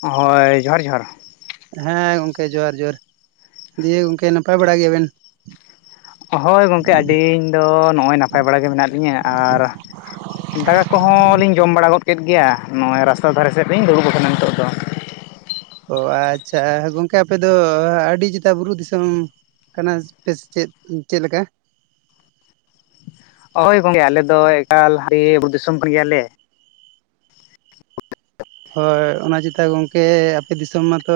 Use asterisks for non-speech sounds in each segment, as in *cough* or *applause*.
ᱦᱳᱭ ᱡᱚᱦᱟᱨ ᱡᱚᱦᱟᱨ ᱦᱮᱸ ᱜᱚᱝᱠᱮ ᱡᱚᱦᱟᱨ ᱡᱚᱦᱟᱨ ᱫᱤᱭᱮ ᱜᱚᱝᱠᱮ ᱱᱟᱯᱟᱭ ᱵᱟᱲᱟ ᱜᱮᱭᱟᱵᱮᱱ ᱦᱳᱭ ᱜᱚᱢᱠᱮ ᱟᱹᱰᱤ ᱟᱹᱧ ᱫᱚ ᱱᱚᱜᱼᱚᱭ ᱱᱟᱯᱟᱭ ᱵᱟᱲᱟᱜᱮ ᱢᱮᱱᱟᱜ ᱞᱤᱧᱟᱹ ᱟᱨ ᱫᱟᱠᱟ ᱠᱚᱦᱚᱸ ᱞᱤᱧ ᱡᱚᱢ ᱵᱟᱲᱟ ᱜᱚᱫ ᱠᱮᱫ ᱜᱮᱭᱟ ᱱᱚᱜᱼᱚᱭ ᱨᱟᱥᱛᱟ ᱫᱷᱟᱨᱮ ᱥᱮᱫ ᱞᱤᱧ ᱫᱩᱲᱩᱵ ᱟᱠᱟᱱᱟ ᱱᱤᱛᱚᱜ ᱫᱚ ᱚ ᱟᱪᱪᱷᱟ ᱜᱚᱝᱠᱮ ᱟᱯᱮ ᱫᱚ ᱟᱹᱰᱤ ᱪᱮᱛᱟ ᱵᱩᱨᱩ ᱫᱤᱥᱚᱢ ᱠᱟᱱᱟ ᱯᱮ ᱪᱮᱫ ᱪᱮᱫ ᱞᱮᱠᱟ ᱦᱳᱭ ᱜᱚᱝᱠᱮ ᱟᱞᱮᱫ ᱫᱚ ᱮᱠᱟᱞ ᱛᱮ ᱵᱩᱨᱩ ᱫᱤᱥᱚᱢ ᱠᱟᱱ ᱜᱮᱭᱟᱞᱮ ᱦᱳᱭ ᱚᱱᱟ ᱪᱮᱛᱟ ᱜᱚᱝᱠᱮ ᱟᱯᱮ ᱫᱤᱥᱚᱢ ᱢᱟᱛᱚ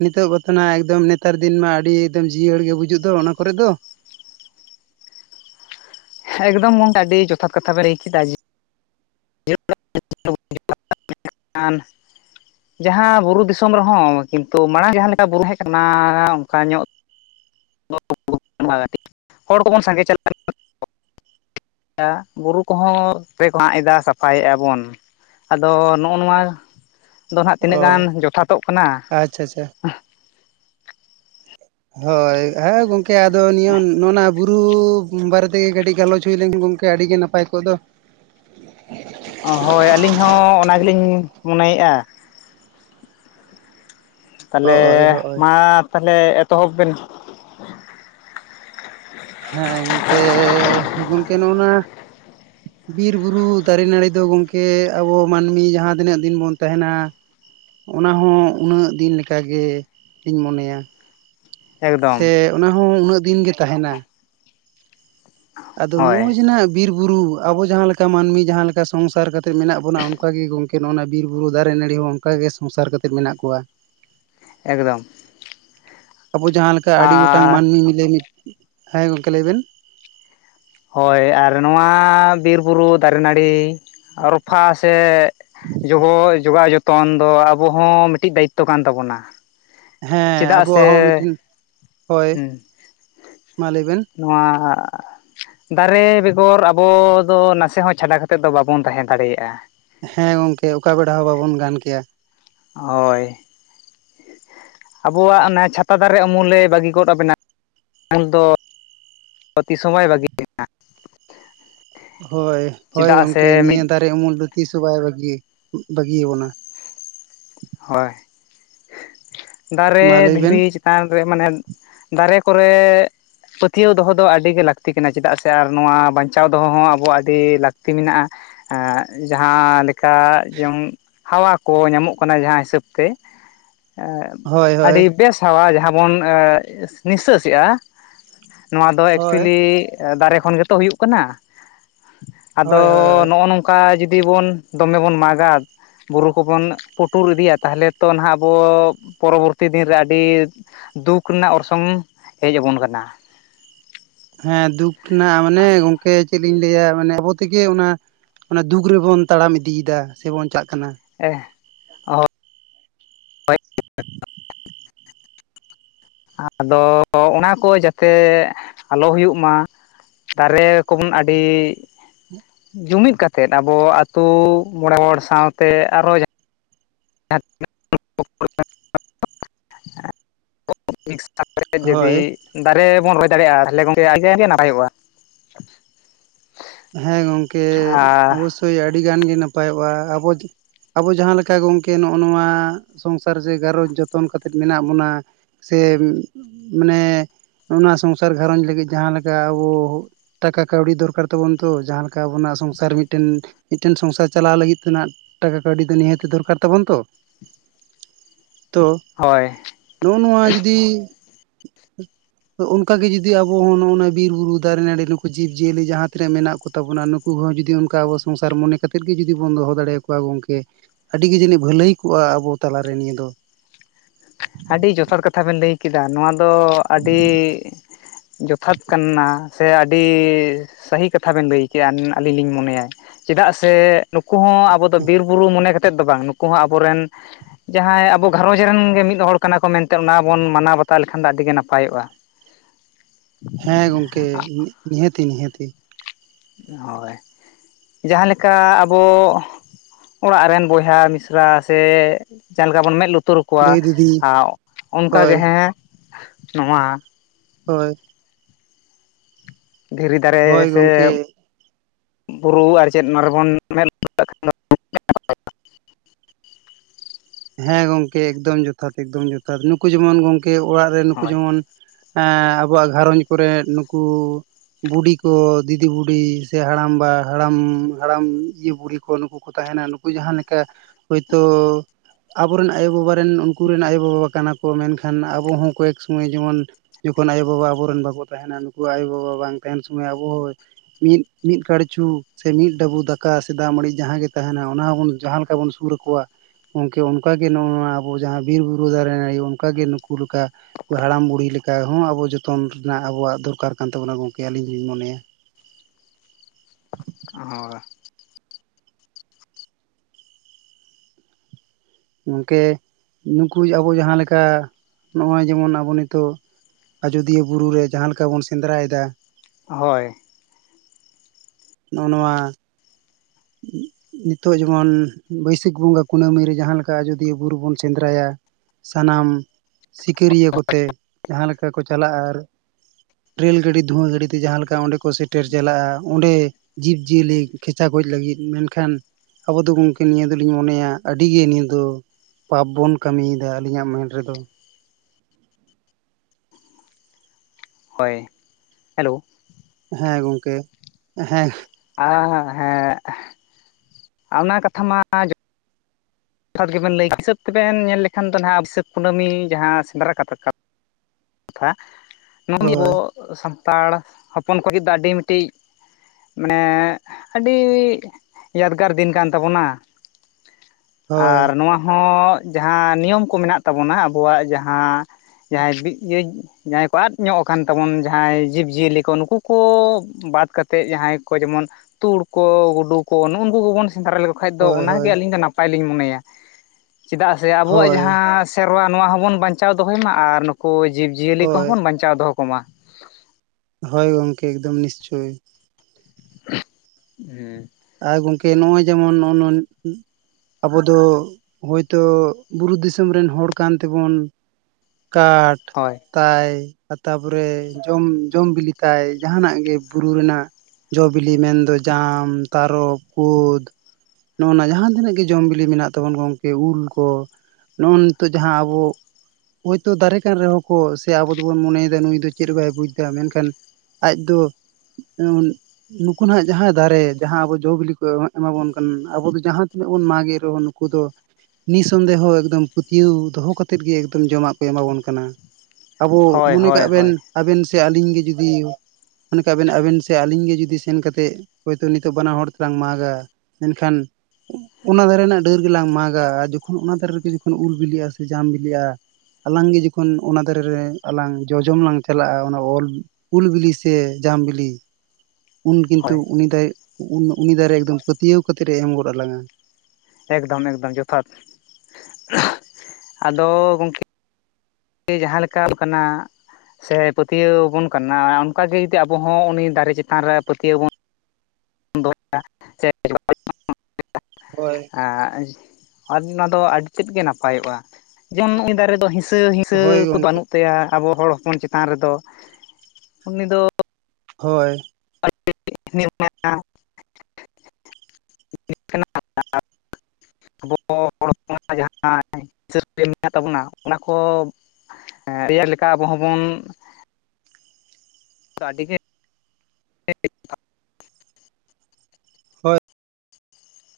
ᱱᱤᱛᱚᱜ ᱵᱟᱛᱱᱟ ᱮᱠᱫᱚᱢ ᱱᱮᱛᱟᱨ ᱫᱤᱱ ᱢᱟ ᱟᱹᱰᱤ ᱮᱫᱚᱢ ᱡᱤᱭᱟᱹᱲ ᱜᱮ ᱵᱩᱡᱩᱜ ᱫᱚ ᱚᱱᱟ ᱠᱚᱨᱮᱫ ᱫᱚ ᱮᱠᱫᱚᱢ ᱜᱚᱝᱠᱮ ᱟᱹᱰᱤ ᱡᱚᱛᱷᱟᱛ ᱠᱟᱛᱷᱟ ᱵᱤᱱ ᱞᱟᱹᱭ ᱠᱮᱫᱟ *unintelligible* *inaudible* ᱡᱟᱦᱟᱸ ᱵᱩᱨᱩ ᱫᱤᱥᱚᱢ ᱨᱮᱦᱚᱸ ᱠᱤᱱᱛᱩ ᱢᱟᱲᱟᱝ ᱡᱟᱦᱟᱸ ᱞᱮᱠᱟ ᱵᱩᱨᱩ ᱦᱮᱡ ᱠᱟᱱᱟ ᱚᱱᱠᱟ ᱧᱚᱜ ᱦᱚᱲ ᱠᱚᱵᱚᱱ ᱥᱟᱸᱜᱮ ᱪᱟᱞᱟᱜ ᱵᱩᱨᱩ ᱠᱚᱦᱚᱸ ᱨᱮᱠᱚ ᱦᱟᱸᱜ ᱮᱫᱟ ᱥᱟᱯᱷᱟᱭᱮᱫᱼᱟ ᱵᱚᱱ ᱟᱫᱚ ᱱᱚᱜ ᱱᱚᱣᱟ ᱫᱚ ᱱᱟᱜ ᱚ ᱛᱤᱱᱟᱹᱜ ᱜᱟᱱ ᱡᱚᱛᱷᱟᱛᱚᱜ ᱠᱟᱱᱟ ᱟᱪᱪᱷᱟ ᱟᱪᱪᱷᱟ ᱦᱳᱭ ᱦᱮᱸ ᱜᱚᱝᱠᱮ ᱟᱫᱚ ᱱᱤᱭᱟᱹ ᱱᱚᱱᱟ ᱵᱩᱨᱩ ᱵᱟᱨᱮ ᱛᱮᱜᱮ ᱠᱟᱹᱴᱤᱡ ᱜᱟᱞᱚᱪ ᱦᱩᱭ ᱞᱮᱱ ᱜᱚᱝᱠᱮ ᱟᱹᱰᱤ ᱜᱮ ᱱᱟᱯᱟᱭ ᱠᱚᱜ ᱫᱚ ᱚ ᱦᱳᱭ ᱟᱹᱞᱤᱧ ᱦᱚᱸ ᱚᱱᱟ ᱜᱮᱞᱤᱧ ᱢᱚᱱᱮᱭᱮᱫᱼᱟ᱾ ᱛᱟᱦᱚᱞᱮ ᱦᱳᱭ ᱦᱳᱭ ᱢᱟ ᱛᱟᱦᱚᱞᱮ ᱮᱛᱚᱦᱚᱵ ᱵᱮᱱ᱾ ᱦᱮᱸ ᱜᱚᱢᱠᱮ ᱜᱚᱢᱠᱮ ᱱᱚᱜᱼᱱᱟ ᱵᱤᱨ ᱵᱩᱨᱩ ᱫᱟᱨᱮ ᱱᱟᱹᱲᱤ ᱫᱚ ᱜᱚᱢᱠᱮ ᱟᱵᱚ ᱢᱟᱹᱱᱢᱤ ᱡᱟᱦᱟᱸ ᱛᱤᱱᱟᱹᱜ ᱫᱤᱱ ᱵᱚᱱ ᱛᱟᱦᱮᱸᱱᱟ, ᱚᱱᱟ ᱦᱚᱸ ᱩᱱᱟᱹᱜ ᱫᱤᱱ ᱞᱮᱠᱟ ᱜᱮ ᱤᱧ ᱢᱚᱱᱮᱭᱟ᱾ ᱮᱠᱫᱚᱢ ᱥᱮ ᱚᱱᱟ ᱦᱚᱸ ᱩᱱᱟᱹᱜ ᱫᱤᱱ ᱜᱮ ᱛᱟᱦᱮᱸᱱᱟ᱾ ᱟᱫᱚ ᱦᱳᱭ ᱱᱚᱜᱼᱚᱭ ᱡᱮ ᱱᱟᱸᱜ ᱵᱤᱨ ᱵᱩᱨᱩ ᱟᱵᱚ ᱡᱟᱦᱟᱸ ᱞᱮᱠᱟ ᱢᱟᱹᱱᱢᱤ ᱡᱟᱦᱟᱸ ᱞᱮᱠᱟ ᱥᱚᱝᱥᱟᱨ ᱠᱟᱛᱮᱫ ᱢᱮᱱᱟᱜ ᱵᱚᱱᱟ, ᱚᱱᱠᱟᱜ ᱜᱮ ᱜᱚᱝᱠᱮ ᱱᱚᱜᱼ ᱵᱤᱨᱵᱩᱨᱩ ᱫᱟᱨᱮ ᱱᱟᱹᱲᱤ ᱦᱚᱸ ᱚᱱᱠᱟᱜᱮ ᱥᱚᱝᱥᱟᱨ ᱠᱟᱛᱮᱫ ᱢᱮᱱᱟᱜ ᱠᱚᱣᱟ᱾ ᱮᱠᱫᱚᱢ᱾ ᱟᱵᱚ ᱡᱟᱦᱟᱸ ᱞᱮᱠᱟ ᱟᱹᱰᱤ ᱜᱚᱴᱟᱝ ᱟᱨ ᱢᱟᱹᱱᱢᱤ ᱢᱤᱞᱮ ᱢᱤᱫ ᱦᱮᱸ ᱜᱚᱢᱠᱮ ᱞᱟᱹᱭᱵᱮᱱ᱾ ᱦᱳᱭ ᱟᱨ ᱱᱚᱣᱟ ᱵᱤᱨ ᱵᱩᱨᱩ ᱫᱟᱨᱮ ᱱᱟᱹᱲᱤ ᱨᱚᱯᱷᱟ ᱥᱮ ᱡᱚᱜᱚ ᱡᱚᱜᱟᱣ ᱡᱚᱛᱚᱱ ᱫᱚ ᱟᱵᱚᱦᱚᱸ ᱢᱤᱫᱴᱤᱡ ᱫᱟᱭᱤᱛᱚ ᱠᱟᱱ ᱛᱟᱵᱚᱱᱟ᱾ ᱦᱮᱸ ᱪᱮᱫᱟᱜ ᱥᱮ ᱟᱵᱚᱣᱟᱜ ᱦᱚᱸ ᱢᱤᱫᱴᱮᱱ ᱦᱳᱭ ᱦᱩᱸ ᱢᱟ ᱞᱟᱹᱭ ᱵᱮᱱ᱾ ᱱᱚᱣᱟ ᱫᱟᱨᱮ ᱵᱮᱜᱚᱨ ᱟᱵᱚᱫ ᱫᱚ ᱱᱟᱥᱮ ᱦᱚᱸ ᱪᱷᱟᱰᱟ ᱠᱟᱛᱮᱫ ᱫᱚ ᱵᱟᱵᱚᱱ ᱛᱟᱦᱮᱸ ᱫᱟᱲᱮᱭᱟᱜ-ᱟ᱾ ᱦᱮᱸ ᱜᱚᱝᱠᱮ ᱚᱠᱟ ᱵᱮᱲᱟ ᱦᱚᱸ ᱵᱟᱵᱚᱱ ᱜᱟᱱ ᱠᱮᱭᱟ᱾ ᱦᱳᱭ ᱟᱵᱚᱣᱟᱜ ᱚᱱᱟ ᱪᱷᱟᱛᱟ ᱫᱟᱨᱮ ᱩᱢᱩᱞ ᱮ ᱵᱟᱹᱜᱤ ᱜᱚᱫ ᱟᱵᱚᱱᱟ᱾ ᱩᱢᱩᱞ ᱫᱚ ᱛᱤ ᱥᱚ ᱵᱟᱭ ᱵᱟᱹᱜᱤᱭᱟ ᱵᱮᱱᱟ᱾ ᱦᱳᱭ ᱦᱳᱭ ᱜᱚᱢᱠᱮ ᱢᱤᱫ ᱱᱤᱭᱟᱹ ᱫᱟᱨᱮ ᱩᱢᱩᱞ ᱫᱚ ᱛᱤᱥᱦᱚᱸ ᱵᱟᱭ ᱵᱷᱟᱹᱜᱤ ᱵᱟᱹᱜᱤᱭᱟ ᱵᱚᱱᱟ᱾ ᱦᱳᱭ ᱫᱟᱨᱮ ᱢᱟ ᱞᱟᱹᱭ ᱵᱮᱱ ᱫᱷᱤᱨᱤ ᱪᱮᱛᱟᱱ ᱨᱮ ᱢᱟᱱᱮ ᱫᱟᱨᱮ ᱠᱚᱨᱮᱜ ᱯᱟᱹᱛᱭᱟᱹᱣ ᱫᱚᱦᱚ ᱫᱚ ᱟᱹᱰᱤᱜᱮ ᱞᱟᱹᱠᱛᱤ ᱠᱟᱱᱟ ᱪᱮᱫᱟᱜ ᱥᱮ ᱟᱨ ᱱᱚᱣᱟ ᱵᱟᱧᱪᱟᱣ ᱫᱚᱦᱚ ᱦᱚᱸ ᱟᱵᱚᱣᱟᱜ ᱟᱹᱰᱤ ᱞᱟᱹᱠᱛᱤ ᱢᱮᱱᱟᱜᱼᱟ᱾ ᱦᱮᱸ ᱡᱟᱦᱟᱸ ᱞᱮ ᱠᱟ ᱡᱮᱢᱚᱱ ᱦᱟᱣᱟ ᱠᱚ ᱧᱟᱢᱚᱜ ᱠᱟᱱᱟ ᱡᱟᱦᱟᱸ ᱦᱤᱥᱟᱹᱵ ᱛᱮ, ᱦᱳᱭ ᱦᱳᱭ ᱟᱹᱰᱤ ᱵᱮᱥ ᱦᱟᱣᱟ ᱡᱟᱦᱟᱸ ᱵᱚᱱ ᱱᱤᱥᱥᱟᱹᱥ ᱮᱜᱼᱟ, ᱱᱚᱣᱟ ᱫᱚ ᱦᱳᱭ ᱮᱠᱪᱩᱭᱮᱞᱤ ᱫᱟᱨᱮ ᱠᱷᱚᱱ ᱜᱮᱛᱚ ᱦᱩᱭᱩᱜ ᱠᱟᱱᱟ, ᱟᱫᱚ ᱦᱳᱭ ᱦᱳᱭ ᱱᱚᱜᱼᱚ ᱱᱚᱝ ᱠᱟ ᱡᱩᱫᱤ ᱵᱚᱱ ᱫᱚᱢᱮ ᱵᱚᱱ ᱢᱟᱜᱟ, ᱵᱩᱨᱩ ᱠᱚᱵᱚᱱ ᱯᱩ ᱴᱩᱨ ᱤᱫᱤᱭᱟ ᱛᱟᱦᱚᱞᱮ ᱛᱚ ᱱᱟᱦᱟᱸᱜ ᱟᱵᱚ ᱯᱚᱨᱚᱵᱚᱨᱛᱤ ᱫᱤᱱᱨᱮ ᱟᱹᱰᱤ ᱫᱩᱠ ᱨᱮᱱᱟᱜ ᱚᱨᱥᱚᱝ ᱦᱮᱡ ᱟᱵᱚᱱ ᱠᱟᱱᱟ᱾ ᱦᱮᱸ ᱫᱩᱠ ᱨᱮᱱᱟᱜ ᱢᱟᱱᱮ ᱜᱚᱝᱠᱮ ᱪᱮᱫ ᱞᱤᱧ ᱞᱟᱹᱭᱟ ᱢᱟᱱᱮ ᱟᱵᱚ ᱛᱮᱜᱮ ᱚᱱᱟ ᱚᱱᱟ ᱫᱩᱠ ᱨᱮᱵᱚᱱ ᱛᱟᱲᱟᱢ ᱤᱫᱤᱭᱫᱟ ᱥᱮᱵᱚᱱ ᱪᱟᱜ ᱠᱟᱱᱟ᱾ ᱮᱸᱜ᱾ ᱟᱫᱚ ᱚᱱᱟ ᱠᱚ ᱡᱟᱛᱮ ᱟᱞᱚ ᱦᱩᱭᱩᱜ ᱢᱟ, ᱫᱟᱨᱮ ᱠᱚᱵᱚᱱ ᱟᱹᱰᱤ ᱡᱩᱢᱤᱫ ᱠᱟᱛᱮᱫ ᱟᱵᱚ ᱟᱛᱩ ᱢᱚᱬᱮ ᱦᱚᱲ ᱥᱟᱶᱛᱮ ᱟᱨᱚ *unintelligible* *unintelligible* ᱡᱩᱫᱤ ᱦᱳᱭ ᱫᱟᱨᱮ ᱵᱚᱱ ᱨᱚᱦᱚᱭ ᱫᱟᱲᱮᱭᱟᱜᱼᱟ ᱛᱟᱦᱚᱞᱮ ᱜᱚᱝᱠᱮ ᱟᱹᱰᱤ ᱜᱮ ᱱᱟᱯᱟᱭᱼᱟ᱾ ᱦᱮᱸ ᱜᱚᱝᱠᱮ ᱟᱨ ᱚᱵᱚᱥᱥᱳᱭ ᱟᱹᱰᱤ ᱜᱟᱱ ᱜᱮ ᱱᱟᱯᱟᱭᱚᱜᱼᱟ, ᱟᱵᱚ ᱡᱟᱦᱟᱸ ᱞᱮᱠᱟ ᱜᱚᱢᱠᱮ ᱱᱚᱜᱼᱱᱚᱣᱟ ᱥᱚᱝᱥᱟᱨ ᱥᱮ ᱜᱷᱟᱨᱚᱸᱡᱽ ᱡᱚᱛᱚᱱ ᱠᱟᱛᱮᱫ ᱢᱮᱱᱟᱜ ᱵᱚᱱᱟ, ᱥᱮ ᱢᱟᱱᱮ ᱚᱱᱟ ᱥᱚᱝᱥᱟᱨ ᱜᱷᱟᱨᱚᱸᱡᱽ ᱞᱟᱹᱜᱤᱫ ᱡᱟᱦᱟᱸᱞᱮᱠᱟ ᱟᱵᱚ ᱴᱟᱠᱟ ᱠᱟᱹᱣᱰᱤ ᱫᱚᱨᱠᱟᱨ, ᱛᱟᱵᱚᱱ ᱛᱚ ᱡᱟᱦᱟᱸ ᱞᱮᱠᱟ ᱟᱵᱚᱱᱟᱜ ᱥᱚᱝᱥᱟᱨ ᱢᱤᱫᱴᱮᱱ ᱢᱤᱫᱴᱮᱱ ᱥᱚᱝᱥᱟᱨ ᱪᱟᱞᱟᱣ ᱞᱟᱹᱜᱤᱫ ᱛᱮᱱᱟᱜ ᱴᱟᱠᱟ ᱠᱟᱹᱣᱰᱤ ᱫᱚ ᱱᱤᱦᱟᱹᱛ ᱫᱚᱨᱠᱟᱨ ᱛᱟᱵᱚᱱ ᱛᱚ, ᱛᱚ ᱦᱳᱭ ᱱᱚᱜᱼᱚ ᱱᱚᱣᱟ ᱡᱩᱫᱤ ᱚᱱᱠᱟ ᱜᱮ ᱡᱩᱫᱤ ᱟᱵᱚ ᱦᱚᱸ ᱱᱚᱜ-ᱚᱭ ᱱᱚᱣᱟ ᱵᱤᱨ ᱵᱩᱨᱩ ᱫᱟᱨᱮ ᱱᱟᱹᱲᱤ ᱱᱩᱠᱩ ᱡᱤᱵᱽ ᱡᱤᱭᱟᱹᱞᱤ ᱡᱟᱦᱟᱸ ᱨᱮ ᱢᱮᱱᱟᱜ ᱠᱚ ᱛᱟᱵᱚᱱᱟ ᱱᱩᱠᱩ ᱦᱚᱸ ᱡᱩᱫᱤ ᱚᱱᱠᱟ ᱟᱵᱚ ᱥᱚᱝᱥᱟᱨ ᱢᱚᱱᱮ ᱠᱟᱛᱮᱜ ᱜᱮ ᱡᱩᱫᱤ ᱵᱚᱱ ᱫᱚᱦᱚ ᱫᱟᱲᱮᱭᱟᱠᱚᱣᱟ ᱜᱚᱝᱠᱮ ᱟᱹᱰᱤ ᱜᱮ ᱡᱟᱹᱱᱤᱡ ᱵᱷᱟᱹᱞᱟᱹᱭ ᱠᱚᱜᱼᱟ ᱟᱵᱚ ᱛᱟᱞᱟᱨᱮ ᱱᱤᱭᱟᱹ ᱫᱚ ᱟᱹᱰᱤ ᱡᱚᱛᱷᱟᱛ ᱠᱟᱛᱷᱟ ᱵᱮᱱ ᱞᱟᱹᱭ ᱠᱮᱫᱟ ᱱᱚᱣᱟ ᱫᱚ ᱟᱹᱰᱤ ᱡᱚᱛᱷᱟᱛ ᱠᱟᱱᱟ ᱥᱮ ᱟᱹᱰᱤ ᱥᱟᱹᱦᱤ ᱠᱟᱛᱷᱟ ᱵᱮᱱ ᱞᱟᱹᱭ ᱠᱮᱜᱼᱟ ᱟᱹᱞᱤᱧ ᱞᱤᱧ ᱢᱚᱱᱮᱭᱟ ᱪᱮᱫᱟᱜ ᱥᱮ ᱱᱩᱠᱩ ᱦᱚᱸ ᱟᱵᱚ ᱫᱚ ᱵᱤᱨ ᱵᱩᱨᱩ ᱢᱚᱱᱮ ᱠᱟᱛᱮᱫ ᱫᱚ ᱵᱟᱝ ᱱᱩᱠᱩ ᱦᱚᱸ ᱟᱵᱚᱨᱮᱱ ᱡᱟᱦᱟᱸᱭ ᱟᱵᱚ ᱜᱷᱟᱨᱚᱸᱡᱽ ᱨᱮᱱ ᱜᱮ ᱢᱤᱫ ᱦᱚᱲ ᱠᱟᱱᱟ ᱠᱚ ᱢᱮᱱᱛᱮ ᱚᱱᱟ ᱵᱚᱱ ᱢᱟᱱᱟᱣ ᱵᱟᱛᱟᱣ ᱞᱮᱠᱷᱟᱱ ᱫᱚ ᱟᱹᱰᱤ ᱜᱮ ᱱᱟᱯᱟᱭᱚᱜᱼᱟ᱾ ᱦᱮᱸ ᱜᱚᱝᱠᱮ ᱱᱤᱦᱟᱹᱛᱤ ᱱᱤᱦᱟᱹᱛᱤ ᱦᱳᱭ ᱡᱟᱦᱟᱸᱞᱮᱠᱟ ᱟᱵᱚ ᱚᱲᱟᱜ ᱨᱮᱱ ᱵᱚᱭᱦᱟ ᱢᱤᱥᱨᱟ ᱥᱮ ᱡᱟᱦᱟᱸ ᱞᱮᱠᱟ ᱵᱚᱱ ᱢᱮᱸᱫ ᱞᱩᱛᱩᱨ ᱠᱚᱣᱟ ᱫᱟᱹᱭ ᱫᱤᱫᱤ ᱟᱨ ᱚᱱᱠᱟᱜᱮ ᱦᱳᱭ ᱦᱮᱸ ᱱᱚᱣᱟ ᱦᱳᱭ ᱫᱷᱤᱨᱤ ᱫᱟᱨᱮ ᱦᱳᱭ ᱥᱮ ᱜᱚᱝᱠᱮ ᱵᱩᱨᱩ ᱟᱨ ᱪᱮᱫ ᱚᱱᱟ ᱨᱮᱵᱚᱱ ᱢᱮᱫ ᱞᱩᱛᱩᱨᱟᱜ ᱠᱷᱟᱱ ᱫᱚ ᱦᱮᱸ ᱜᱚᱝᱠᱮ ᱮᱠᱫᱚᱢ ᱡᱚᱛᱷᱟᱛ ᱮᱠᱫᱚᱢ ᱡᱚᱛᱷᱟᱛ ᱱᱩᱠᱩ ᱡᱮᱢᱚᱱ ᱜᱚᱝᱠᱮ ᱚᱲᱟᱜ ᱨᱮ ᱱᱩᱠᱩ ᱦᱳᱭ ᱡᱮᱢᱚᱱ ᱮᱸ ᱟᱵᱚᱣᱟᱜ ᱜᱷᱟᱨᱚᱸᱡᱽ ᱠᱚᱨᱮ ᱱᱩᱠᱩ ᱵᱩᱰᱷᱤ ᱠᱚ ᱫᱤᱫᱤ ᱵᱩᱰᱷᱤ ᱥᱮ ᱦᱟᱲᱟᱢ ᱵᱟ ᱦᱟᱲᱟᱢ ᱦᱟᱲᱟᱢ ᱤᱭᱟᱹ ᱵᱩᱲᱦᱤ ᱠᱚ ᱱᱩᱠᱩ ᱠᱚ ᱛᱟᱦᱮᱱᱟ ᱱᱩᱠᱩ ᱡᱟᱦᱟᱸ ᱞᱮᱠᱟ ᱦᱳᱭᱛᱳ ᱟᱵᱚᱨᱮᱱ ᱟᱭᱚᱼᱵᱟᱵᱟ ᱨᱮᱱ ᱩᱱᱠᱩ ᱨᱮᱱ ᱟᱭᱚᱼᱵᱟᱵᱟ ᱠᱟᱱᱟ ᱠᱚ ᱢᱮᱱᱠᱷᱟᱱ ᱟᱵᱚ ᱦᱚᱸ ᱠᱚᱭᱮᱠ ᱥᱚᱢᱚᱭ ᱡᱮᱢᱚᱱ ᱡᱚᱠᱷᱚᱱ ᱟᱭᱚᱼᱵᱟᱵᱟ ᱟᱵᱚᱨᱮᱱ ᱵᱟᱠᱚ ᱛᱟᱦᱮᱱᱟ ᱱᱩᱠᱩ ᱟᱭᱚᱼᱵᱟᱵᱟ ᱵᱟᱝ ᱛᱟᱦᱮᱱ ᱥᱚᱢᱚᱭ ᱟᱵᱚ ᱢᱤᱫ ᱢᱤᱫ ᱠᱟᱲᱪᱷᱩ ᱥᱮ ᱢᱤᱫ ᱰᱟᱹᱵᱩ ᱫᱟᱠᱟ ᱥᱮ ᱫᱟᱜ ᱢᱟᱹᱲᱤ ᱡᱟᱦᱟᱸ ᱜᱮ ᱛᱟᱦᱮᱱᱟ ᱚᱱᱟ ᱦᱚᱸ ᱵᱚᱱ ᱡᱟᱦᱟᱸ ᱞᱮᱠᱟ ᱵᱚᱱ ᱥᱩᱨ ᱠᱚᱣᱟ ᱜᱚᱝᱠᱮ ᱚᱱᱠᱟᱜᱮ ᱱᱚᱜᱼᱚ ᱱᱚᱣᱟ ᱟᱵᱚ ᱡᱟᱦᱟᱸ ᱵᱤᱨᱵᱩᱨᱩ ᱫᱟᱨᱮ ᱱᱟᱹᱲᱤ ᱚᱱᱠᱟᱜᱮ ᱱᱩᱠᱩ ᱞᱮᱠᱟ ᱱᱩᱠᱩ ᱦᱟᱲᱟᱢ ᱵᱩᱲᱦᱤ ᱞᱮᱠᱟ ᱦᱚᱸ ᱟᱵᱚ ᱡᱚᱛᱚᱱ ᱨᱮᱱᱟᱜ ᱟᱵᱚᱣᱟᱜ ᱫᱚᱨᱠᱟᱨ ᱠᱟᱱ ᱛᱟᱵᱚᱱᱟ ᱜᱚᱝᱠᱮ ᱟᱹᱞᱤᱧ ᱦᱚᱞᱤᱧ ᱢᱚᱱᱮᱭᱟ᱾ ᱦᱳᱭ ᱜᱚᱝᱠᱮ ᱱᱩᱠᱩ ᱟᱵᱚ ᱡᱟᱦᱟᱸ ᱞᱮᱠᱟ ᱱᱚᱜᱼᱚᱭ ᱡᱮᱢᱚᱱ ᱟᱵᱚ ᱱᱤᱛᱚᱜ ᱟᱡᱚᱫᱤᱭᱟᱹ ᱵᱩᱨᱩ ᱨᱮ ᱡᱟᱦᱟᱸ ᱞᱮᱠᱟ ᱵᱚᱱ ᱥᱮᱸᱫᱽᱨᱟᱭᱮᱫᱟ ᱦᱳᱭ ᱱᱚᱜᱼᱚ ᱱᱚᱣᱟ *inaudible* ᱱᱤᱛᱚᱜ ᱡᱮᱢᱚᱱ ᱵᱟᱹᱭᱥᱟᱹᱠᱷ ᱵᱚᱸᱜᱟ ᱠᱩᱱᱟᱹᱢᱤ ᱨᱮ ᱡᱟᱦᱟᱸ ᱞᱮᱠᱟ ᱟᱡᱚᱫᱤᱭᱟᱹ ᱵᱩᱨᱩ ᱵᱚᱱ ᱥᱮᱸᱫᱽᱨᱟᱭᱟ ᱥᱟᱱᱟᱢ ᱥᱤᱠᱟᱹᱨᱤᱭᱟᱹ ᱠᱚᱛᱮ ᱡᱟᱦᱟᱸ ᱞᱮᱠᱟ ᱠᱚ ᱪᱟᱞᱟᱜ ᱟᱨ ᱨᱮᱹᱞ ᱜᱟᱹᱰᱤ ᱫᱷᱩᱶᱟᱹ ᱜᱟᱹᱰᱤ ᱛᱮ ᱡᱟᱦᱟᱸ ᱞᱮᱠᱟ ᱚᱸᱰᱮ ᱠᱚ ᱥᱮᱴᱮᱨ ᱪᱟᱞᱟᱜᱼᱟ ᱚᱸᱰᱮ ᱡᱤᱵᱽ ᱡᱤᱭᱟᱹᱞᱤ ᱠᱷᱮᱪᱟ ᱜᱚᱡ ᱞᱟᱹᱜᱤᱫ ᱢᱮᱱᱠᱷᱟᱱ ᱟᱵᱚ ᱫᱚ ᱜᱚᱝᱠᱮ ᱱᱤᱭᱟᱹ ᱫᱚᱞᱤᱧ ᱢᱚᱱᱮᱭᱟ ᱟᱹᱰᱤᱜᱮ ᱱᱤᱭᱟᱹ ᱫᱚ ᱯᱟᱯ ᱵᱚᱱ ᱠᱟᱹᱢᱤᱭᱮᱫᱟ ᱟᱹᱞᱤᱧᱟᱜ ᱢᱮᱱ ᱨᱮᱫᱚ ᱦᱳᱭ ᱦᱮᱞᱳ ᱦᱮᱸ ᱜᱚᱝᱠᱮ ᱦᱮᱸ ᱟ ᱦᱮᱸ ᱚᱱᱟ ᱠᱟᱛᱷᱟ ᱢᱟ ᱡᱚ ᱡᱚᱛᱷᱟᱛ ᱜᱮᱵᱮᱱ ᱞᱟᱹᱭ ᱦᱤᱥᱟᱹᱵᱽ ᱛᱮᱵᱮᱱ ᱧᱮᱞ ᱞᱮᱠᱷᱟᱱ ᱫᱚ ᱱᱟᱦᱟᱜ ᱵᱟᱹᱭᱥᱟᱹᱠᱷ ᱠᱩᱱᱟᱹᱢᱤ ᱡᱟᱦᱟᱸ ᱥᱮᱸᱫᱽᱨᱟ ᱠᱟᱛᱷᱟ ᱠᱟ ᱠᱟᱛᱷᱟ ᱱᱚᱜ ᱱᱤᱭᱟᱹ ᱟᱵᱚ ᱦᱳᱭ ᱥᱟᱱᱛᱟᱲ ᱦᱚᱯᱚᱱ ᱠᱚ ᱫᱚ ᱟᱹᱰᱤ ᱢᱤᱫᱴᱤᱡ ᱢᱟᱱᱮ ᱟᱹᱰᱤ ᱭᱟᱫᱜᱟᱨ ᱫᱤᱱ ᱠᱟᱱ ᱛᱟᱵᱚᱱᱟ᱾ *unintelligible* ᱟᱨ ᱱᱚᱣᱟ ᱦᱚᱸ ᱡᱟᱦᱟᱸ ᱱᱤᱭᱚᱢ ᱠᱚ ᱢᱮᱱᱟᱜ ᱛᱟᱵᱚᱱᱟ ᱟᱵᱚᱣᱟᱜ ᱡᱟᱦᱟᱸ ᱡᱟᱦᱟᱸᱭ ᱵᱤᱜ ᱤᱭᱟᱹᱧ ᱡᱟᱦᱟᱸᱭ ᱠᱚ ᱟᱫ ᱧᱚᱜ ᱟᱠᱟᱱ ᱛᱟᱵᱚᱱ ᱡᱟᱦᱟᱸᱭ ᱡᱤᱵᱽᱡᱤᱭᱟᱹᱞᱤ ᱠᱚ ᱱᱩᱠᱩ ᱠᱚ ᱵᱟᱫ ᱠᱟᱛᱮᱫ ᱡᱟᱦᱟᱸᱭ ᱠᱚ ᱡᱮᱢᱚᱱ, ᱛᱩᱲ ᱠᱚ ᱜᱩᱰᱩ ᱠᱚ ᱱᱩᱜᱩ ᱩᱱᱠᱩ ᱠᱚᱵᱚᱱ ᱥᱮᱸᱫᱽᱨᱟ ᱞᱮᱠᱚ, ᱠᱷᱟᱡ ᱫᱚ ᱦᱳᱭ ᱚᱱᱟᱜᱮ ᱦᱳᱭ ᱟᱹᱞᱤᱧ ᱫᱚ ᱱᱟᱯᱟᱭ ᱞᱤᱧ ᱢᱚᱱᱮᱭᱟ ᱪᱮᱫᱟᱜ ᱥᱮ ᱟᱵᱚᱣᱟᱜ ᱦᱳᱭ ᱡᱟᱦᱟᱸ ᱥᱮᱨᱣᱟ ᱱᱚᱣᱟ ᱦᱚᱸᱵᱚᱱ ᱵᱟᱧᱪᱟᱣ ᱫᱚᱦᱚᱭ ᱢᱟ ᱟᱨ ᱱᱩᱠᱩ ᱡᱤᱵᱽᱼᱡᱤᱭᱟᱹᱞᱤ ᱠᱚᱦᱚᱸ ᱦᱳᱭ ᱵᱚᱱ ᱵᱟᱧᱪᱟᱣ ᱫᱚᱦᱚ ᱠᱚᱢᱟ, ᱦᱚᱭ ᱜᱚᱢᱠᱮ ᱮᱠᱫᱚᱢ ᱱᱤᱥᱪᱚᱭ, ᱦᱩ, ᱟᱨ ᱜᱚᱝᱠᱮ ᱱᱚᱜᱼᱚᱭ ᱡᱮᱢᱚᱱ ᱱᱚ *inaudible* ᱟᱵᱚ ᱫᱚ ᱦᱚᱭᱛᱚ ᱵᱩᱨᱩ ᱫᱤᱥᱚᱢ ᱨᱮᱱ ᱦᱚᱲ ᱠᱟᱱ ᱛᱮᱵᱚᱱ, ᱠᱟᱜ ᱦᱳᱭ ᱛᱟᱭ ᱛᱟᱯᱚᱨᱮ ᱡᱚᱢ ᱡᱚᱢ ᱵᱤᱞᱤ ᱛᱟᱭ ᱡᱟᱦᱟᱱᱟᱜ ᱜᱮ ᱵᱩᱨᱩ ᱨᱮᱱᱟᱜ, ᱡᱚᱼ ᱵᱤᱞᱤ ᱢᱮᱱᱫᱚ ᱡᱟᱢ ᱛᱟᱨᱚᱵ ᱠᱩᱫᱽ, ᱱᱚᱜᱼᱚ ᱱᱟ ᱡᱟᱦᱟᱸ ᱛᱤᱱᱟᱹᱜ ᱜᱮ ᱡᱚᱢ ᱵᱤᱞᱤ ᱢᱮᱱᱟᱜ ᱛᱟᱵᱚᱱ ᱜᱚᱝᱠᱮ ᱩᱞ ᱠᱚ, ᱱᱚᱜᱼᱚ ᱱᱤᱛᱳᱜ ᱡᱟᱦᱟᱸ ᱟᱵᱚ, ᱦᱳᱭᱛᱚ ᱫᱟᱨᱮ ᱠᱟᱱ ᱨᱮᱦᱚᱸ ᱠᱚ ᱥᱮ ᱟᱵᱚ ᱫᱚᱵᱚᱱ ᱢᱚᱱᱮᱭᱮᱫᱟ ᱱᱩᱭ ᱫᱚ ᱪᱮᱫ ᱵᱟᱭ ᱵᱩᱡ ᱫᱟ ᱢᱮᱱᱠᱷᱟᱱ, ᱟᱡ ᱫᱚ ᱱᱩ ᱱᱩᱠᱩ ᱱᱟᱜ ᱡᱟᱦᱟᱸ ᱫᱟᱨᱮ ᱡᱟᱦᱟᱸ ᱟᱵᱚ ᱡᱚᱼ ᱵᱤᱞᱤ ᱠᱚ ᱮᱢᱟᱵᱚᱱ ᱠᱟᱱ ᱟᱵᱚ ᱫᱚ ᱡᱟᱦᱟᱸ ᱛᱤᱱᱟᱹᱜ ᱵᱚᱱ ᱢᱟᱜ ᱮ ᱨᱮᱦᱚᱸ ᱱᱩᱠᱩ ᱫᱚ, ᱱᱤ ᱥᱚᱱᱫᱟᱷᱮᱦᱚᱸ ᱮᱠᱫᱚᱢ ᱯᱟᱹᱛᱭᱟᱹᱣ ᱫᱚᱦᱚ ᱠᱟᱛᱮᱫ ᱜᱮ ᱮᱠᱫᱚᱢ ᱡᱚᱢᱟᱜ ᱠᱚ ᱮᱢᱟᱵᱚᱱ ᱠᱟᱱᱟ, ᱟᱵᱚ ᱦᱳᱭ ᱢᱚᱱᱮ ᱦᱳᱭ ᱠᱟᱜ ᱵᱮᱱ, ᱦᱳᱭ ᱟᱵᱮᱱ ᱥᱮ ᱟᱹᱞᱤᱧ ᱜᱮ ᱡᱩᱫᱤ ᱢᱚᱱᱮ ᱠᱟᱜ ᱵᱮᱱ ᱟᱵᱮᱱ ᱥᱮ ᱟᱹᱞᱤᱧ ᱜᱮ ᱡᱩᱫᱤ ᱥᱮᱱ ᱠᱟᱛᱮᱫ, ᱦᱳᱭᱛᱳ ᱱᱤᱛᱚᱜ ᱵᱟᱱᱟ ᱦᱚᱲ ᱛᱮᱞᱟᱝ ᱢᱟᱜᱽᱟ ᱢᱮᱱᱠᱷᱟᱱ, ᱚᱱᱟ ᱫᱷᱟᱨᱮ ᱱᱟᱜ ᱰᱟᱹᱨ ᱜᱮᱞᱟᱝ ᱢᱟᱜᱽᱟ ᱟᱨ ᱡᱚᱠᱷᱚᱱ ᱚᱱᱟ ᱫᱟᱨᱮ ᱨᱮᱜᱮ ᱡᱚᱠᱷᱚᱱ ᱩᱞ ᱵᱤᱞᱤᱜᱼᱟ ᱥᱮ ᱡᱟᱢ ᱵᱤᱞᱤᱜᱼᱟ, ᱟᱞᱟᱝ ᱜᱮ ᱡᱚᱠᱷᱚᱱ ᱚᱱᱟ ᱫᱟᱨᱮ ᱨᱮ ᱟᱞᱟᱝ ᱡᱚᱡᱚᱢ ᱞᱟᱝ ᱪᱟᱞᱟᱜᱼᱟ ᱚᱱᱟ ᱚᱞ, ᱩᱞ ᱵᱤᱞᱤ ᱥᱮ ᱡᱟᱢ ᱵᱤᱞᱤ, ᱩᱱ ᱠᱤᱱᱛᱩ ᱦᱳᱭ ᱩᱱᱤ ᱫᱟᱭ ᱩᱱ-ᱩᱱᱤ ᱫᱟᱨᱮ ᱮᱠᱫᱚᱢ ᱯᱟᱹᱛᱭᱟᱹᱣ ᱠᱟᱛᱮᱫ ᱮ ᱮᱢ ᱜᱚᱫ ᱟᱞᱟᱝ-ᱟ, ᱮᱠᱫᱚᱢ ᱮᱠᱫᱚᱢ ᱡᱚᱛᱷᱟᱛ ᱟᱫᱚ ᱜᱚᱝᱠᱮ, ᱥᱮ ᱡᱟᱦᱟᱸ ᱞᱮᱠᱟ ᱠᱟᱱᱟ, ᱥᱮ ᱯᱟᱹᱛᱭᱟᱹᱣ ᱵᱚᱱ ᱠᱟᱱᱟ ᱚᱱᱠᱟ ᱜᱮ ᱡᱩᱫᱤ ᱟᱵᱚᱸ ᱦᱚᱸ ᱩᱱᱤ ᱫᱟᱨᱮ ᱪᱮᱛᱟᱱ ᱨᱮ ᱯᱟᱹᱛᱭᱟᱹᱣ ᱵᱚᱱ, ᱫᱚᱦᱚ ᱥᱮ *inaudible* ᱦᱳᱭ ᱟᱨ ᱱᱚᱭᱟ ᱫᱚ ᱟᱹᱰᱤ ᱛᱮᱫ ᱜᱮ ᱱᱟᱯᱟᱭᱚᱜᱼᱟ ᱡᱮᱢᱚᱱ ᱩᱱᱤ ᱫᱟᱨᱮ ᱫᱚ ᱦᱤᱥᱟᱹ ᱦᱤ- ᱥᱟᱹ ᱦᱳᱭ ᱠᱚ ᱜᱚᱢᱠᱮ ᱵᱟᱹᱱᱩᱜ ᱛᱟᱭᱟ ᱟᱵᱚ ᱦᱚᱲ ᱦᱚᱯᱚᱱ ᱪᱮᱛᱟᱱ ᱨᱮᱫᱚ ᱩᱱᱤ ᱫᱚ, ᱦᱳᱭ *inaudible* *inaudible* ᱟᱵᱚ ᱦᱚᱲ ᱦᱚᱯᱚᱱᱧᱜ ᱡᱟᱦᱟᱸ *inaudible* ᱢᱮᱱᱟᱜ ᱛᱟᱵᱚᱱᱟ ᱚᱱᱟ ᱠᱚ ᱛᱮᱭᱟᱨ ᱞᱮᱠᱟ ᱟᱵᱚ ᱦᱚᱸᱵᱚᱱ, ᱟᱹᱰᱤ ᱜᱮ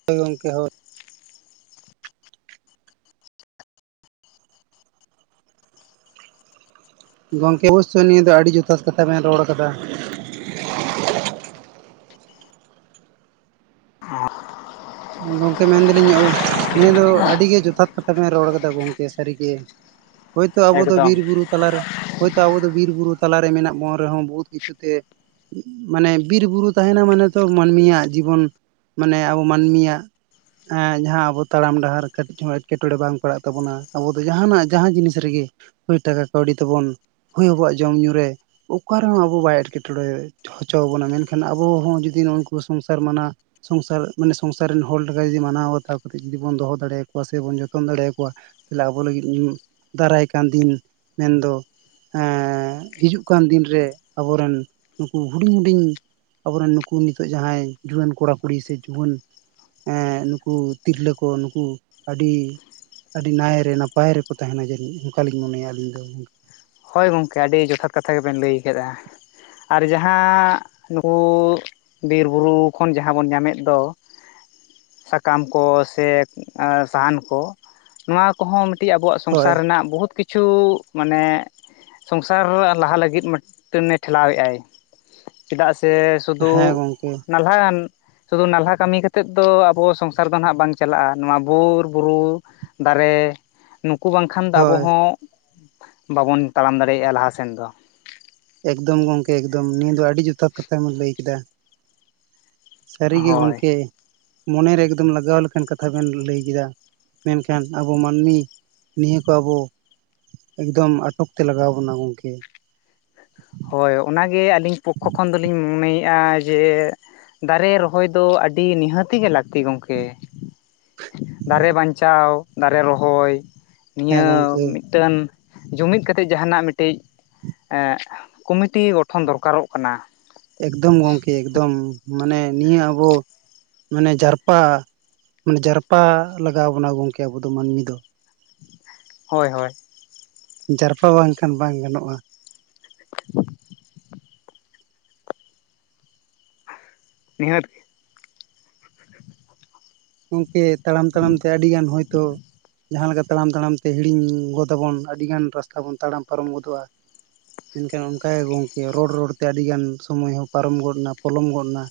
ᱦᱳᱭ ᱜᱚᱢᱠᱮ ᱦᱳᱭ, ᱜᱚᱝᱠᱮ ᱚᱵᱚᱥᱥᱚᱤ ᱱᱤᱭᱟᱹ ᱫᱚ ᱟᱹᱰᱤ ᱡᱚᱛᱷᱟᱛ ᱠᱟᱛᱷᱟ ᱵᱮᱱ ᱨᱚᱲ ᱠᱟᱫᱟ, ᱚᱸ ᱜᱚᱝᱠᱮ ᱢᱮᱱᱫᱟᱞᱤᱧ ᱱᱤᱭᱟᱹ ᱫᱚ ᱟᱹᱰᱤ ᱜᱮ ᱡᱚᱛᱷᱟᱛ ᱠᱟᱛᱷᱟ ᱵᱮᱱ ᱨᱚᱲ ᱠᱟᱫᱟ ᱜᱚᱝᱠᱮ ᱥᱟᱹᱨᱤᱜᱮ, ᱦᱳᱭᱛᱳ ᱟᱵᱚ ᱫᱚ ᱮᱠᱫᱚᱢ ᱵᱤᱨ ᱵᱩᱨᱩ, ᱛᱟᱞᱟᱨᱮ ᱦᱚᱳᱭᱛᱳ ᱟᱵᱚ ᱫᱚ ᱵᱤᱨᱼᱵᱩᱨᱩ ᱛᱟᱞᱟᱨᱮ ᱢᱮᱱᱟᱜ ᱵᱚᱱᱟ ᱨᱮᱦᱚᱸ ᱵᱚᱦᱩᱛ ᱠᱤᱪᱷᱩ ᱛᱮ, ᱢᱟᱱᱮ ᱵᱤᱨ ᱵᱩᱨᱩ ᱛᱟᱦᱮᱱᱟ ᱢᱟᱱᱮ ᱛᱚ ᱢᱟᱹᱱᱢᱤᱭᱟᱜ ᱡᱤᱵᱚᱱ ᱢᱟᱱᱮ ᱟᱵᱚ ᱢᱟᱹᱱᱢᱤᱭᱟᱜ *inaudible* ᱮᱸᱜ ᱡᱟᱦᱟᱸ ᱟᱵᱚ ᱛᱟᱲᱟᱢ ᱰᱟᱦᱟᱨ ᱠᱟᱹᱴᱤᱡ ᱦᱚᱸ ᱮᱴᱠᱮᱴᱚᱬᱮ ᱵᱟᱝ ᱯᱟᱲᱟᱜ ᱛᱟᱵᱚᱱᱟ ᱟᱵᱚ ᱫᱤᱚ ᱡᱟᱦᱟᱸᱱᱟᱜ ᱡᱟᱦᱟᱸ ᱡᱤᱱᱤᱥ ᱨᱮᱜᱮ, ᱦᱳᱭ ᱴᱟᱠᱟ ᱠᱟᱹᱣᱰᱤ ᱛᱮᱵᱚᱱ ᱦᱳᱭ ᱟᱵᱚᱣᱟᱜ ᱡᱚᱢ ᱧᱩ ᱨᱮ, ᱚᱠᱟ ᱨᱮᱦᱚᱸ ᱟᱵᱚ ᱵᱟᱭ ᱮᱴᱠᱮᱴᱚᱬᱮ ᱦᱚᱪᱚ ᱵᱚᱱᱟ ᱢᱮᱱᱠᱷᱟᱱ ᱟᱵᱚ ᱦᱚᱸ ᱡᱩᱫᱤ ᱱᱩᱝᱠᱩ ᱥᱚᱝᱥᱟᱨ ᱢᱟᱱᱟ, ᱥᱚᱝᱥᱟᱨ ᱢᱟᱱᱮ ᱥᱚᱝᱥᱟᱨ ᱨᱮᱱ ᱦᱚᱲ ᱞᱮᱠᱟ ᱡᱩᱫᱤ ᱢᱟᱱᱟᱣ ᱵᱟᱛᱟᱣ ᱠᱟᱛᱮᱫ ᱡᱩᱫᱤ ᱵᱚᱱ ᱫᱚᱦᱚ ᱫᱟᱲᱮᱭᱟᱠᱚᱣᱟ ᱥᱮ ᱵᱚᱱ ᱡᱚᱛᱚᱱ ᱫᱟᱲᱮ ᱭᱟᱠᱚᱣᱟ, ᱛᱟᱦᱞᱮ ᱟᱵᱚ ᱞᱟᱹᱜᱤᱫ ᱫᱟᱨᱟᱭ ᱠᱟᱱ ᱫᱤᱱ ᱢᱮᱱᱫᱚ, ᱮᱸ ᱦᱤᱡᱩᱜ ᱠᱟᱱ ᱫᱤᱱ ᱨᱮ ᱟᱵᱚᱨᱮᱱ ᱱᱩᱠᱩ ᱦᱩᱰᱤᱧ ᱦᱩᱰᱤᱧ, ᱟᱵᱚᱨᱮᱱ ᱱᱩᱠᱩ ᱱᱤᱛᱚᱜ ᱡᱟᱦᱟᱸᱭ ᱡᱩᱣᱟᱹᱱ ᱠᱚᱲᱟ ᱠᱩᱲᱤ ᱥᱮ ᱡᱩᱣᱟᱹᱱ, ᱮᱸ ᱱᱩᱠᱩ ᱛᱤᱨᱞᱟᱹ ᱠᱚ ᱱᱩᱠᱩ ᱟᱹᱰᱤ, ᱟᱹᱰᱤ ᱱᱟᱭ ᱨᱮ ᱱᱟᱯᱟᱭ ᱨᱮᱠᱚ ᱛᱟᱦᱮᱱᱟ ᱡᱟᱹᱱᱤᱡ ᱚᱱᱠᱟᱞᱤᱧ ᱢᱚᱱᱮᱭᱟ ᱟᱹᱞᱤᱧ ᱫᱚ ᱦᱳᱭ ᱜᱚᱝᱠᱮ ᱟᱹᱰᱤ ᱡᱚᱛᱷᱟᱛ ᱠᱟᱛᱷᱟ ᱜᱮ ᱵᱮᱱ ᱞᱟᱹᱭ ᱠᱟᱫᱟ ᱟᱨ ᱡᱟᱦᱟᱸ ᱱᱩᱠᱩ, ᱵᱤᱨ ᱵᱩᱨᱩ ᱠᱷᱚᱱ ᱡᱟᱦᱟᱸ ᱵᱚᱱ ᱧᱟᱢᱮᱫ ᱫᱚ, ᱥᱟᱠᱟᱢ ᱠᱚ ᱥᱮ ᱥᱟᱦᱟᱱ ᱠᱚ, ᱱᱚᱣᱟ ᱠᱚᱦᱚᱸ ᱢᱤᱫᱴᱤᱡ ᱟᱵᱚᱣᱟᱜ ᱦᱳᱭ ᱥᱚᱝᱥᱟᱨ ᱨᱮᱱᱟᱜ ᱵᱚᱦᱩᱛ ᱠᱤᱪᱷᱩ ᱢᱟᱱᱮ, ᱥᱚᱝᱥᱟᱨ ᱞᱟᱦᱟ ᱞᱟᱹᱜᱤᱫ ᱢᱤᱫᱴᱮᱱᱮ ᱴᱷᱮᱞᱟᱣᱮᱫᱟᱭ ᱪᱮᱫᱟᱜ ᱥᱮ, ᱥᱩᱫᱩ ᱦᱮᱸ ᱜᱚᱝᱠᱮ ᱱᱟᱞᱦᱟᱱ, ᱥᱩᱫᱩ ᱱᱟᱞᱦᱟ ᱠᱟᱹᱢᱤ ᱠᱟᱛᱮᱫ ᱫᱚ ᱟᱵᱚ ᱥᱚᱝᱥᱟᱨ ᱫᱚ ᱱᱟᱦᱟᱜ ᱵᱟᱝ ᱪᱟᱞᱟᱜᱼᱟ ᱱᱚᱣᱟ ᱵᱤᱨ ᱵᱩᱨᱩ, ᱫᱟᱨᱮ ᱱᱩᱠᱩ ᱵᱟᱝᱠᱷᱟᱱ ᱫᱚ ᱟᱵᱚ ᱦᱳᱭ ᱦᱚᱸ ᱵᱟᱵᱚᱱ ᱛᱟᱲᱟᱢ ᱫᱟᱲᱮᱭᱟᱜᱼᱟ ᱞᱟᱦᱟᱥᱮᱱ ᱫᱚ, ᱮᱠᱫᱚᱢ ᱜᱚᱢᱠᱮ ᱮᱠᱫᱚᱢ ᱱᱤᱭᱟᱹ ᱫᱚ ᱟᱹᱰᱤ ᱡᱚᱛᱷᱟᱛ ᱠᱟᱛᱷᱟᱢ ᱵᱤᱱ ᱞᱟᱹᱭ ᱠᱮᱫᱟ, ᱥᱟᱹᱨᱤᱜᱮ ᱦᱳᱭ ᱜᱚᱝᱠᱮ ᱢᱚᱱᱮᱨᱮ ᱮᱠᱫᱚᱢ ᱞᱟᱜᱟᱣ ᱞᱮᱠᱟᱱ ᱠᱟᱛᱷᱟ ᱵᱮᱱ ᱞᱟᱹᱭ ᱠᱮᱫᱟ, ᱢᱮᱱᱠᱷᱟᱱ ᱟᱵᱚ ᱢᱟᱹᱱᱢᱤ ᱱᱤᱭᱟᱹ ᱠᱚ ᱟᱵᱚ, ᱮᱠᱫᱚᱢ ᱟᱴᱚᱠ ᱛᱮ ᱞᱟᱜᱟᱣ ᱵᱚᱱᱟ ᱜᱚᱝᱠᱮ, ᱦᱳᱭ ᱚᱱᱟᱜᱮ ᱟᱹᱞᱤᱧ ᱯᱚᱠᱷᱚ ᱠᱷᱚᱱ ᱫᱚᱞᱤᱧ ᱢᱚᱱᱮᱭᱮᱫᱼᱟ ᱡᱮ, ᱫᱟᱨᱮ ᱨᱚᱦᱚᱭ ᱫᱚ ᱟᱹᱰᱤ ᱱᱤᱦᱟᱹᱛᱤ ᱜᱮ ᱞᱟᱹᱠᱛᱤ ᱜᱚᱢᱠᱮ, ᱫᱟᱨᱮ ᱵᱟᱧᱪᱟᱣ ᱫᱟᱨᱮ ᱨᱚᱦᱚᱭ ᱦᱮᱸ ᱱᱤᱭᱟᱹ, ᱜᱚᱝᱠᱮ ᱴᱟᱹᱱ ᱡᱩᱢᱤᱫ ᱠᱟᱛᱮᱜ ᱡᱟᱦᱟᱱᱟᱜ ᱢᱤᱴᱤᱡ ᱮᱸᱻ ᱠᱚᱢᱤᱴᱤ ᱜᱚᱴᱷᱚᱱ ᱫᱚᱨᱠᱟᱨᱚᱜ ᱠᱟᱱᱟ, ᱮᱠᱫᱚᱢ ᱜᱚᱝᱠᱮ ᱮᱠᱫᱚᱢ ᱢᱟᱱᱮ ᱱᱤᱭᱟᱹ ᱟᱵᱚ ᱢᱟᱱᱮ ᱡᱟᱨᱯᱟ ᱢᱟᱱᱮ ᱡᱟᱨᱯᱟ ᱞᱟᱜᱟᱣ ᱵᱚᱱᱟ ᱜᱚᱝᱠᱮ ᱟᱵᱚ ᱫᱚ ᱢᱟᱹᱱᱢᱤ ᱫᱚ, ᱦᱳᱭ ᱦᱳᱭ, ᱡᱟᱨᱯᱟ ᱵᱟᱝᱠᱷᱟᱱ ᱵᱟᱝ ᱜᱟᱱᱚᱜᱼᱟ, *unintelligible* ᱱᱤᱦᱟᱹᱛ ᱜᱮ ᱜᱚᱢᱠᱮ ᱛᱟᱲᱟᱢ ᱛᱟᱲᱟᱢ ᱛᱮ ᱟᱹᱰᱤᱜᱟᱱ ᱦᱚᱳᱭᱛᱳ, ᱡᱟᱦᱟᱸ ᱞᱮᱠᱟ ᱛᱟᱲᱟᱢ ᱛᱟᱲᱟᱢ ᱛᱮ ᱦᱤᱲᱤᱧ ᱜᱚᱫᱟᱵᱚᱱ ᱟᱹᱰᱤ ᱜᱟᱱ ᱨᱟᱥᱛᱟ ᱵᱚᱱ ᱛᱟᱲᱟᱢ ᱯᱟᱨᱚᱢ ᱜᱚᱫᱚᱜᱼᱟ, ᱢᱮᱱᱠᱷᱟᱱ ᱚᱱᱠᱟ ᱜᱮ ᱜᱚᱝᱠᱮ ᱨᱚᱲ ᱨᱚᱲᱛᱮ ᱟᱹᱰᱤᱜᱟᱱ ᱥᱚᱢᱚᱭ ᱦᱚᱸ ᱯᱟᱨᱚᱢ ᱜᱚᱫᱱᱟ ᱯᱚᱞᱚᱢ ᱜᱚᱫᱱᱟ,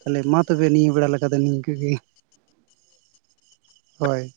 ᱛᱟᱦᱚᱞᱮ ᱢᱟ ᱛᱚᱵᱮ ᱱᱤᱭᱟᱹ ᱵᱮᱲᱟ ᱞᱮᱠᱟᱫᱚ ᱱᱤᱝᱠᱟᱹ ᱜᱮ ᱦᱳᱭ,